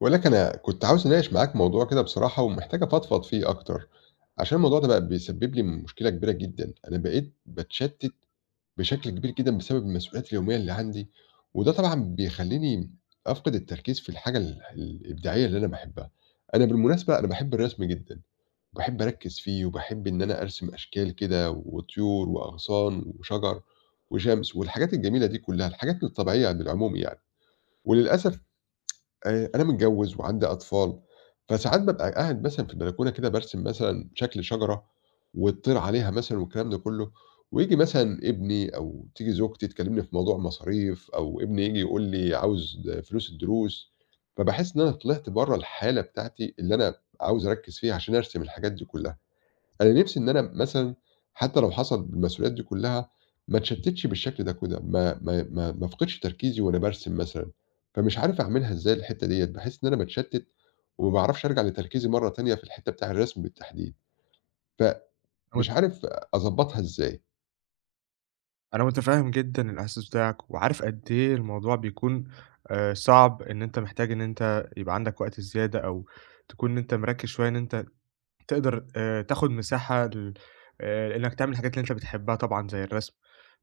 ولكن أنا كنت عاوز أناقش معاك موضوع كده بصراحة ومحتاج أفضفض فيه أكتر، عشان الموضوع ده بقى بيسبب لي مشكلة كبيرة جدًا، أنا بقيت باتشتت بشكل كبير جدًا بسبب المسؤوليات اليومية اللي عندي، وده طبعًا بيخلّيني أفقد التركيز في الحاجة الإبداعية اللي أنا باحبها، أنا بالمناسبة باحب الرسم جدًا، وباحب أركّز فيه وباحب إن أنا أرسم أشكال كده وطيور وأغصان وشجر وشمس والحاجات الجميلة دي كلها، الحاجات الطبيعية بالعموم يعني، وللأسف أنا متجوّز وعندي أطفال، فساعات بابقى قاعد مثلًا في البلكونة كده بارسم مثلًا شكل شجرة وتطِير عليها مثلًا والكلام ده كُلّه، وييجي مثلًا ابني أو تيجي زوجتي تكلّمني في موضوع مصاريف أو ابني ييجي يقول لي عاوز فلوس الدروس، فباحس إن أنا طلعت برّه الحالة بتاعتي اللي أنا عاوز أركّز فيها عشان أرسم الحاجات دي كُلّها. أنا نِفْسي إن أنا مثلًا حتى لو حصل بالمسؤوليات دي كلّها، ما اتشتِّتش بالشكل ده كده، ما افقدش تركيزي وأنا بارسم مثلًا، فمش عارف أعملها إزاي الحتّة ديّة، باحس إن أنا باتشتِّت وما باعرفش أرجع لتركيزي مرّة تانية في الحتّة بتاع الرسم بالتحديد، أنا فمش مت عارف أضبّطها إزاي. أنا متفهم جدًا الإحساس بتاعك، وعارف قد إيه الموضوع بيكون صعب، إن أنت محتاج إن أنت يبقى عندك وقت زيادة، أو تكون أنت مركز شوية إن أنت تقدر تاخد مساحة ل إنك تعمل الحاجات اللي أنت بتحبها طبعًا زي الرسم.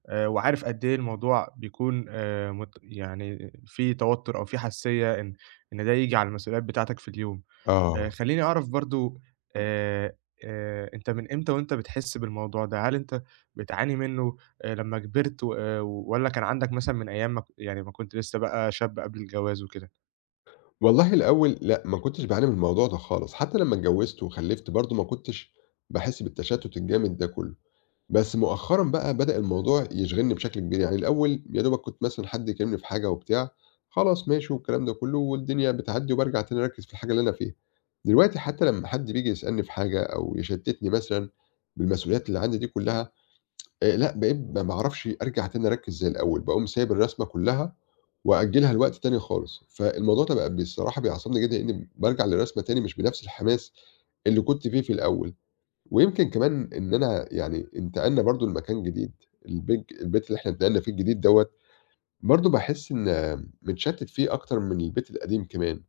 وعارف قد إيه الموضوع بيكون مت يعني في توتُّر أو في حساسية إن ده ييجي على المسؤوليات بتاعتك في اليوم. آه. خلّيني أعرف برضه، آآ أنت من إمتى وأنت بتحس بالموضوع ده؟ هل أنت بتعاني منّه لمّا كبرت، والّا كان عندك مثلًا من أيام ما ك يعني ما كنت لسّه بقى شاب قبل الجواز وكده؟ والله الأول لأ، ما كنتش باعاني من الموضوع ده خالص، حتى لمّا اتجوّزت وخلِّفت برضه ما كنتش باحس بالتشتُّت الجامد ده كلّه. بس مؤخرًا بقى بدأ الموضوع يشغلني بشكل كبير، يعني الأول يا دوبك كنت مثلًا حد يكلمني في حاجة وبتاع، خلاص ماشي والكلام ده كله والدنيا بتعدّي وبارجع تاني أركّز في الحاجة اللي أنا فيها. دلوقتي حتى لمّا حد بييجي يسألني في حاجة أو يشتتني مثلًا بالمسؤوليات اللي عندي دي كلها، لأ بقيت ما باعرفش أرجع تاني أركّز زي الأول، باقوم سايب الرسمة كلها وأأجلها لوقت تاني خالص. فالموضوع ده بقى بصراحة بيعصبني جدًا لإني بارجع للرسمة تاني مش بنفس الحماس اللي كنت فيه في الأول. ويمكن كمان إن أنا يعني انتقلنا برضه لمكان جديد، البيت اللي إحنا انتقلنا فيه الجديد دوّة، برضه باحس إن متشتت فيه أكتر من البيت القديم كمان،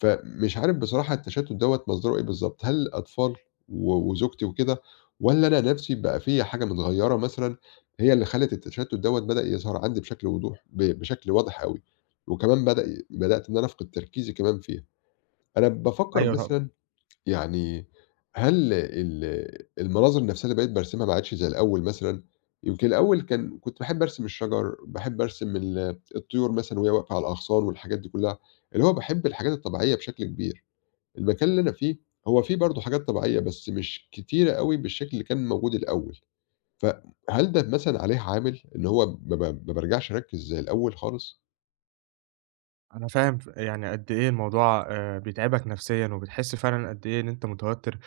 فمش عارف بصراحة التشتت دوّة مصدره إيه بالضبط، هل الأطفال وزوجتي وكده، والّا أنا نفسي بقى في حاجة متغيرة مثلًا هي اللي خلت التشتت دوّة بدأ يظهر عندي بشكل وضوح ب بشكل واضح أوي، وكمان بدأت إن أنا أفقد تركيزي كمان فيها، أنا بافكر أيوه طبعًا. مثلًا يعني هل المناظر نفسها اللي بقيت بارسمها ما عادش زي الأول مثلًا؟ يمكن الأول كان كنت باحب أرسم الشجر، باحب أرسم الطيور مثلًا وهي واقفة على الأغصان والحاجات دي كلّها، اللي هو باحب الحاجات الطبيعية بشكل كبير. المكان اللي أنا فيه هو فيه برضه حاجات طبيعية بس مش كتيرة أوي بالشكل اللي كان موجود الأول. فهل ده مثلًا عليه عامل إن هو ما بارجعش أركّز زي الأول خالص؟ أنا فاهم، يعني قد إيه الموضوع بيتعبك نفسيًا، وبتحس فعلًا قد إيه إن أنت متوتر،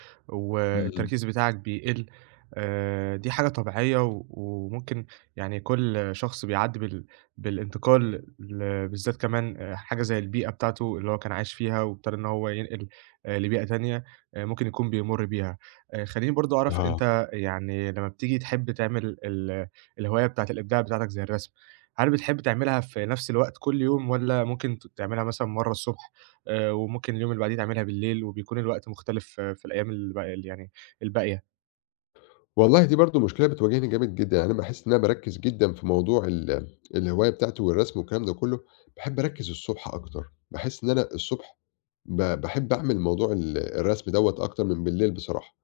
إمم. والتركيز بتاعك بيقل. دي حاجة طبيعية، وممكن يعني كل شخص بيعدّي بالانتقال، بالذات كمان حاجة زي البيئة بتاعته اللي هو كان عايش فيها، وابتدى إن هو ينقل لبيئة تانية، ممكن يكون بيمُر بيها. خلّيني برضه أعرف، أنت يعني لمّا بتيجي تحب تعمل الهواية بتاعة الإبداع بتاعتك زي الرسم، هل بتحب تعملها في نفس الوقت كل يوم، والّا ممكن تعملها مثلًا مرّة الصبح، وممكن اليوم اللي بعديه تعملها بالليل وبيكون الوقت مختلف، في الأيام الب ال يعني الباقية؟ والله دي برضه مشكلة بتواجهني جامد جدًا، يعني أنا باحس إن أنا باركّز جدًا في موضوع الهواية بتاعتي والرسم والكلام ده كلّه، باحب أركّز الصبح أكتر، باحس إن أنا الصبح باحب أعمل موضوع الرسم دوّة أكتر من بالليل بصراحة،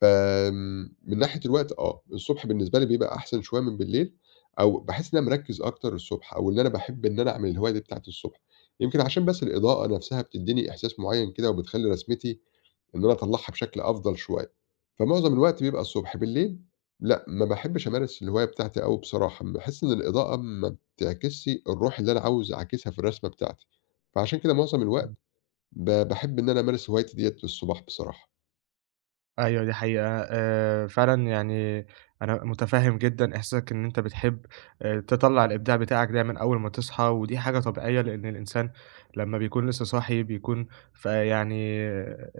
فآمم، من ناحية الوقت آه، الصبح بالنسبة لي بيبقى أحسن شوية من بالليل، أو باحس إن أنا مركّز أكتر الصبح، أو إن أنا باحب إن أنا أعمل الهواية دي بتاعتي الصبح، يمكن عشان بس الإضاءة نفسها بتدّيني إحساس معيّن كده، وبتخلّي رسمتي إن أنا أطلّعها بشكل أفضل شوية، فمعظم الوقت بيبقى الصبح، بالليل لأ، ما باحبش أمارس الهواية بتاعتي أوي بصراحة، باحس إن الإضاءة ما بتعكسش الروح اللي أنا عاوز أعكسها في الرسمة بتاعتي، فعشان كده معظم الوقت باحب إن أنا أمارس هوايتي ديّة الصباح بصراحة. أيوه، دي حقيقة. فعلًا يعني أنا مُتفهِّم جدًا إحساسك إن أنت بتحب تطلّع الإبداع بتاعك دايمًا أول ما تصحى، ودي حاجة طبيعية، لإن الإنسان لمّا بيكون لسه صاحي بيكون، فيعني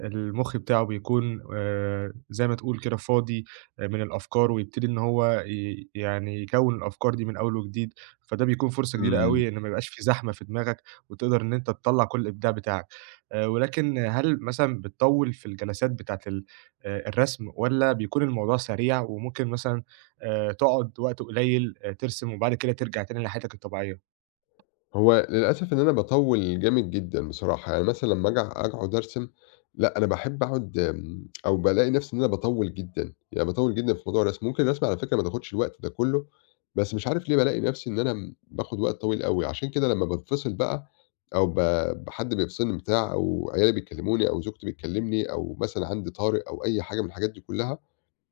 المُخ بتاعه بيكون زي ما تقول كده فاضي، من الأفكار، ويبتدي إن هو يعني يكوّن الأفكار دي من أول وجديد، فده بيكون فرصة جديدة أوي إن ما يبقاش في زحمة في دماغك، وتقدر إن أنت تطلّع كل الإبداع بتاعك. ولكن هل مثلًا بتطوّل في الجلسات بتاعة ال الرسم، والّا بيكون الموضوع سريع وممكن مثلًا تقعد وقت قليل ترسم وبعد كده ترجع تاني لحياتك الطبيعية؟ هو للأسف إن أنا باطوّل جامد جدًا بصراحة، يعني مثلًا لمّا آجي أقعد أرسم، لأ أنا باحب أقعد أو بالاقي نفْسي إن أنا باطوّل جدًا، يعني باطوّل جدًا في موضوع الرسم، ممكن الرسم على فكرة ما تاخدش الوقت ده كلّه، بس مش عارف ليه بالاقي نفْسي إن أنا باخد وقت طويل أوي، عشان كده لمّا بانفصل بقى أو ب ب حد بيفصلني بتاع أو عيالي بيكلموني أو زوجتي بتكلمني أو مثلًا عندي طارئ أو أي حاجة من الحاجات دي كلّها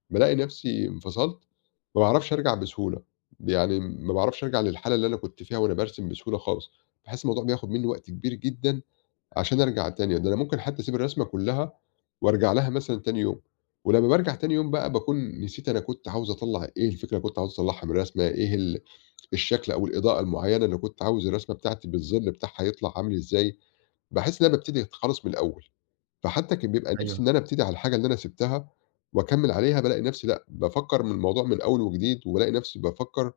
بالاقي نفسي انفصلت، ما باعرفش أرجع بسهولة، يعني ما باعرفش أرجع للحالة اللي أنا كنت فيها وأنا بارسم بسهولة خالص، باحس الموضوع بياخد منّي وقت كبير جدًا عشان أرجع تاني، ده أنا ممكن حتى أسيب الرسمة كلّها وأرجع لها مثلًا تاني يوم، ولمّا بارجع تاني يوم بقى باكون نسيت أنا كنت عاوز أطلّع إيه الفكرة اللي كنت عاوز أطلّعها من الرسمة، إيه الشكل أو الإضاءة المعيّنة اللي كنت عاوز الرسمة بتاعتي بالظل بتاعها يطلع عامل إزاي، باحس إن أنا بابتدي خالص من الأول. فحتى كان بيبقى أيوه، نِفْسي إن أنا أبتدي على الحاجة اللي أنا سِبتها وأكمّل عليها، بالاقي نَفْسي لأ، بافكّر من الموضوع من أول وجديد، وبالاقي نَفْسي بافكّر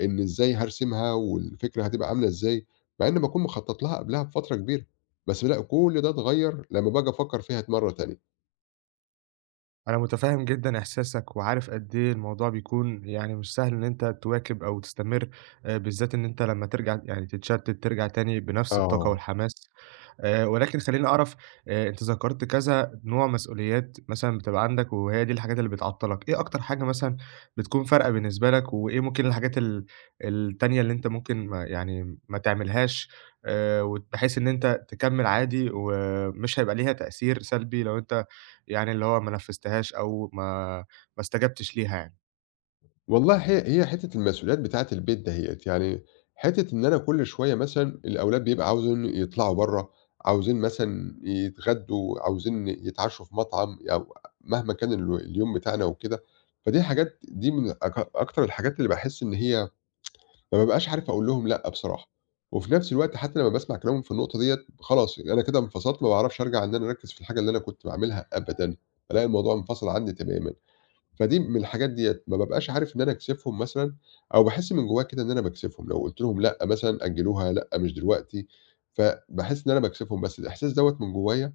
إن إزاي هارسمها والفكرة هتبقى عاملة إزاي، مع إنّي باكون مخطّط لها قبلها بفترة كبيرة، بس بالاقي كل ده اتغيّر لمّا باجي أفكّر فيها مرّة تانية. أنا متفهم جدًا إحساسك، وعارف قد إيه الموضوع بيكون يعني مش سهل إن أنت تواكب أو تستمر، بالذات إن أنت لمّا ترجع يعني تتشتت ترجع تاني بنفس الطاقة آه. والحماس. ولكن خلّيني أعرف، أنت ذكرت كذا نوع مسؤوليات مثلًا بتبقى عندك، وهي دي الحاجات اللي بتعطّلك، إيه أكتر حاجة مثلًا بتكون فارقة بالنسبة لك، وإيه ممكن الحاجات التانية اللي أنت ممكن ما يعني ما تعملهاش، وت بحيث إن أنت تكمّل عادي، ومش هيبقى ليها تأثير سلبي لو أنت يعني اللي هو ما نفّذتهاش، أو ما استجبتش ليها يعني؟ والله هي حتّة المسؤوليات بتاعة البيت دهيّة، يعني حتّة إن أنا كل شوية مثلًا الأولاد بيبقى عاوزين يطلعوا برّه، عاوزين مثلًا يتغدّوا، عاوزين يتعشّوا في مطعم أو مهما كان اليوم بتاعنا وكده، فدي حاجات دي من أكتر الحاجات اللي باحس إن هي ما بابقاش عارف أقول لهم لأ بصراحة، وفي نفس الوقت حتّى لمّا باسمع كلامهم في النقطة ديّة خلاص أنا كده انفصلت ما باعرفش أرجع إن أنا أركّز في الحاجة اللي أنا كنت باعملها أبدًا، بالاقي الموضوع انفصل عني تمامًا. فدي من الحاجات ديّة، ما بابقاش عارف إن أنا أكسفهم مثلًا أو باحس من جوايا كده إن أنا باكسفهم، لو قُلت لهم لأ مثلًا أجّلوها، لأ مش دلوقتي، فباحس إن أنا باكسفهم، بس الإحساس دوّة من جوايا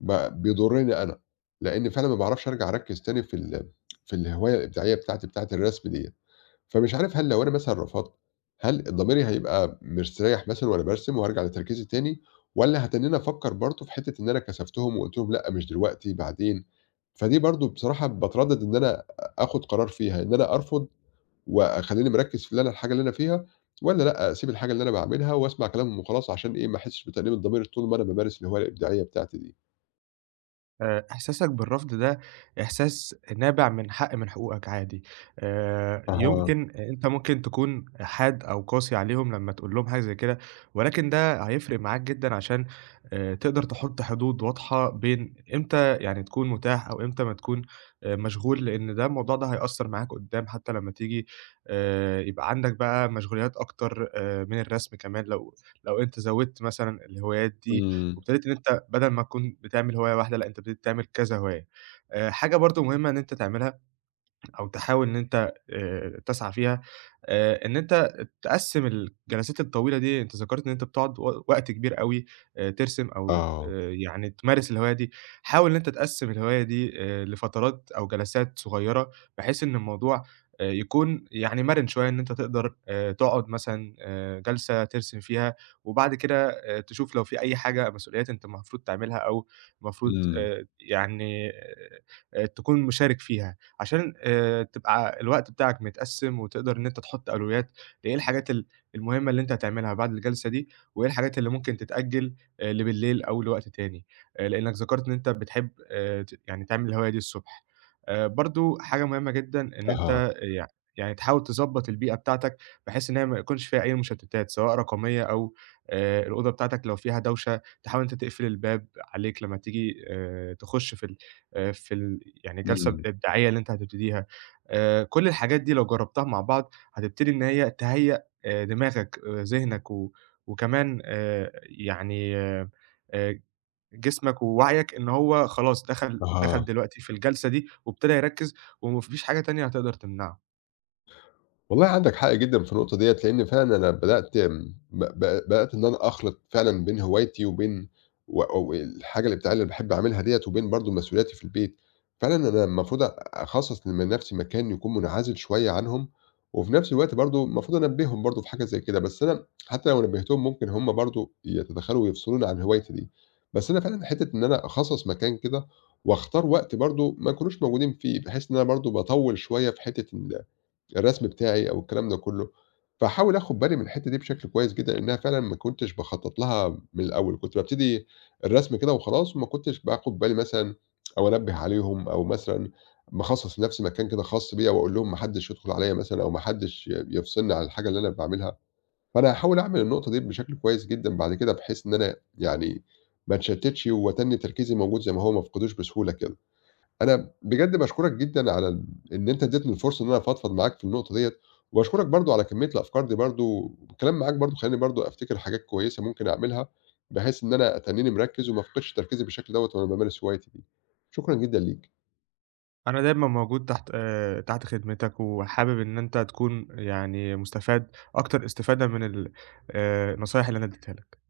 ب بيضرني أنا، لإن فعلًا ما باعرفش أرجع أركّز تاني في الهواية الإبداعية بتاعتي، بتاعة الرسم ديّة. فمش عارف هل لو أنا مثلًا رفضت، هل ضميري هيبقى مستريّح مثلًا وأنا بارسم وهارجع لتركيزي تاني، والّا هاتنّني أفكّر برضه في حتّة إن أنا كسفتهم وقُلت لهم لأ مش دلوقتي بعدين، فدي برضه بصراحة باتردّد إن أنا آخُد قرار فيها، إن أنا أرفض وأخلّيني مركّز في اللي أنا الحاجة اللي أنا فيها، والّا لأ أسيب الحاجة اللي أنا باعملها وأسمع كلامهم وخلاص عشان إيه ما أحسّش بتأنيب الضمير طول ما أنا بامارس الهواية الإبداعية بتاعتي دي. إحساسك بالرفض ده إحساس نابع من حق، من حقوقك عادي. أها، يمكن أنت ممكن تكون حاد أو قاسي عليهم لمّا تقول لهم حاجة زي كده، ولكن ده هيفرق معاك جدًا، عشان تقدر تحط حدود واضحة بين إمتى يعني تكون متاح، أو إمتى ما تكون مشغول، لإن ده الموضوع ده هيأثّر معاك قدّام، حتى لمّا تيجي يبقى عندك بقى مشغوليات أكتر، من الرسم كمان، لو أنت زوّدت مثلًا الهوايات دي، إمم، وابتديت إن أنت بدل ما تكون بتعمل هواية واحدة، لأ أنت ابتديت تعمل كذا هواية. حاجة برضه مهمة إن أنت تعملها، أو تحاول إن أنت تسعى فيها، إن أنت تقسّم الجلسات الطويلة دي. أنت ذكرت إن أنت بتقعد وقت كبير أوي ترسم، أو آه، يعني تمارس الهواية دي، حاول إن أنت تقسّم الهواية دي لفترات أو جلسات صغيرة، بحيث إن الموضوع يكون يعني مَرِن شوية، إن أنت تقدر تقعد مثلًا جلسة ترسم فيها، وبعد كده تشوف لو في أي حاجة مسؤوليات أنت المفروض تعملها، أو المفروض إمم، يعني تكون مشارك فيها. عشان تبقى الوقت بتاعك متقسّم، وتقدر إن أنت تحُط أولويات لإيه الحاجات المهمة اللي أنت هتعملها بعد الجلسة دي، وإيه الحاجات اللي ممكن تتأجّل لبالليل أو لوقت تاني، لإنّك ذكرت إن أنت بتحب ت يعني تعمل الهواية دي الصبح. برضه حاجة مهمة جدًا إن أها، أنت يعني تحاول تضبّط البيئة بتاعتك، بحيث إن هي ما يكونش فيها أي مشتّتات، سواء رقمية أو الأوضة بتاعتك لو فيها دوشة، تحاول إن أنت تقفل الباب عليك لمّا تيجي تخُش في يعني الجلسة إمم، الإبداعية اللي أنت هتبتديها. كل الحاجات دي لو جرّبتها مع بعض، هتبتدي إن هي تهيّأ دماغك، ذهنك، وكمان يعني جسمك ووعيك إن هو خلاص دخل أها. دلوقتي في الجلسة دي، وابتدى يركّز وما فيش حاجة تانية هتقدر تمنعه. والله عندك حق جدًا في النقطة ديّة، لإن فعلًا أنا بدأت م ب ب بدأت إن أنا أخلط فعلًا بين هوايتي وبين والحاجة الإبداعية اللي باحب أعملها ديّة، وبين برضه مسؤولياتي في البيت. فعلًا أنا المفروض أخصّص لنفسي مكان يكون منعزل شوية عنهم، وفي نفس الوقت برضه المفروض أنبّههم برضه في حاجة زي كده، بس أنا حتى لو نبّهتهم ممكن هم برضه يتدخلوا ويفصلوني عن هوايتي دي. بس أنا فعلًا حتّة إن أنا أخصّص مكان كده، واختار وقت برضه ما يكونوش موجودين فيه، بحيث إن أنا برضه باطوّل شوية في حتّة الرسم بتاعي أو الكلام ده كله، فاحاول آخد بالي من الحتّة دي بشكل كويس جدًا، لإنها فعلًا ما كنتش باخطط لها من الأول، كنت بابتدي الرسم كده وخلاص وما كنتش باخد بالي مثلًا أو أنبّه عليهم أو مثلًا مخصّص لنفسي مكان كده خاص بيّا وأقول لهم ما حدّش يدخل عليَّ مثلًا أو ما حدّش يفصلني عن الحاجة اللي أنا باعملها، فأنا هاحاول أعمل النقطة دي بشكل كويس جدًا بعد كده بحيث إن أنا يعني ما اتشتّتش وأتنّي تركيزي موجود زي ما هو، ما افقدوش بسهولة كده. أنا بجد باشكرك جدًا على إن أنت ادّيتني الفرصة إن أنا أفضفض معاك في النقطة ديّة، وباشكرك برضه على كمية الأفكار دي برضه، الكلام معاك برضه خلّاني برضه أفتكر حاجات كويسة ممكن أعملها، بحيث إن أنا أتنّيني مركّز وما أفقدش تركيزي بالشكل دوّة وأنا بامارس هوايتي دي. شكرًا جدًا ليك. أنا دايمًا موجود تحت تحت خدمتك، وحابب إن أنت تكون يعني مُستفاد أكتر استفادة من ال النصايح اللي أنا ادّيتها لك.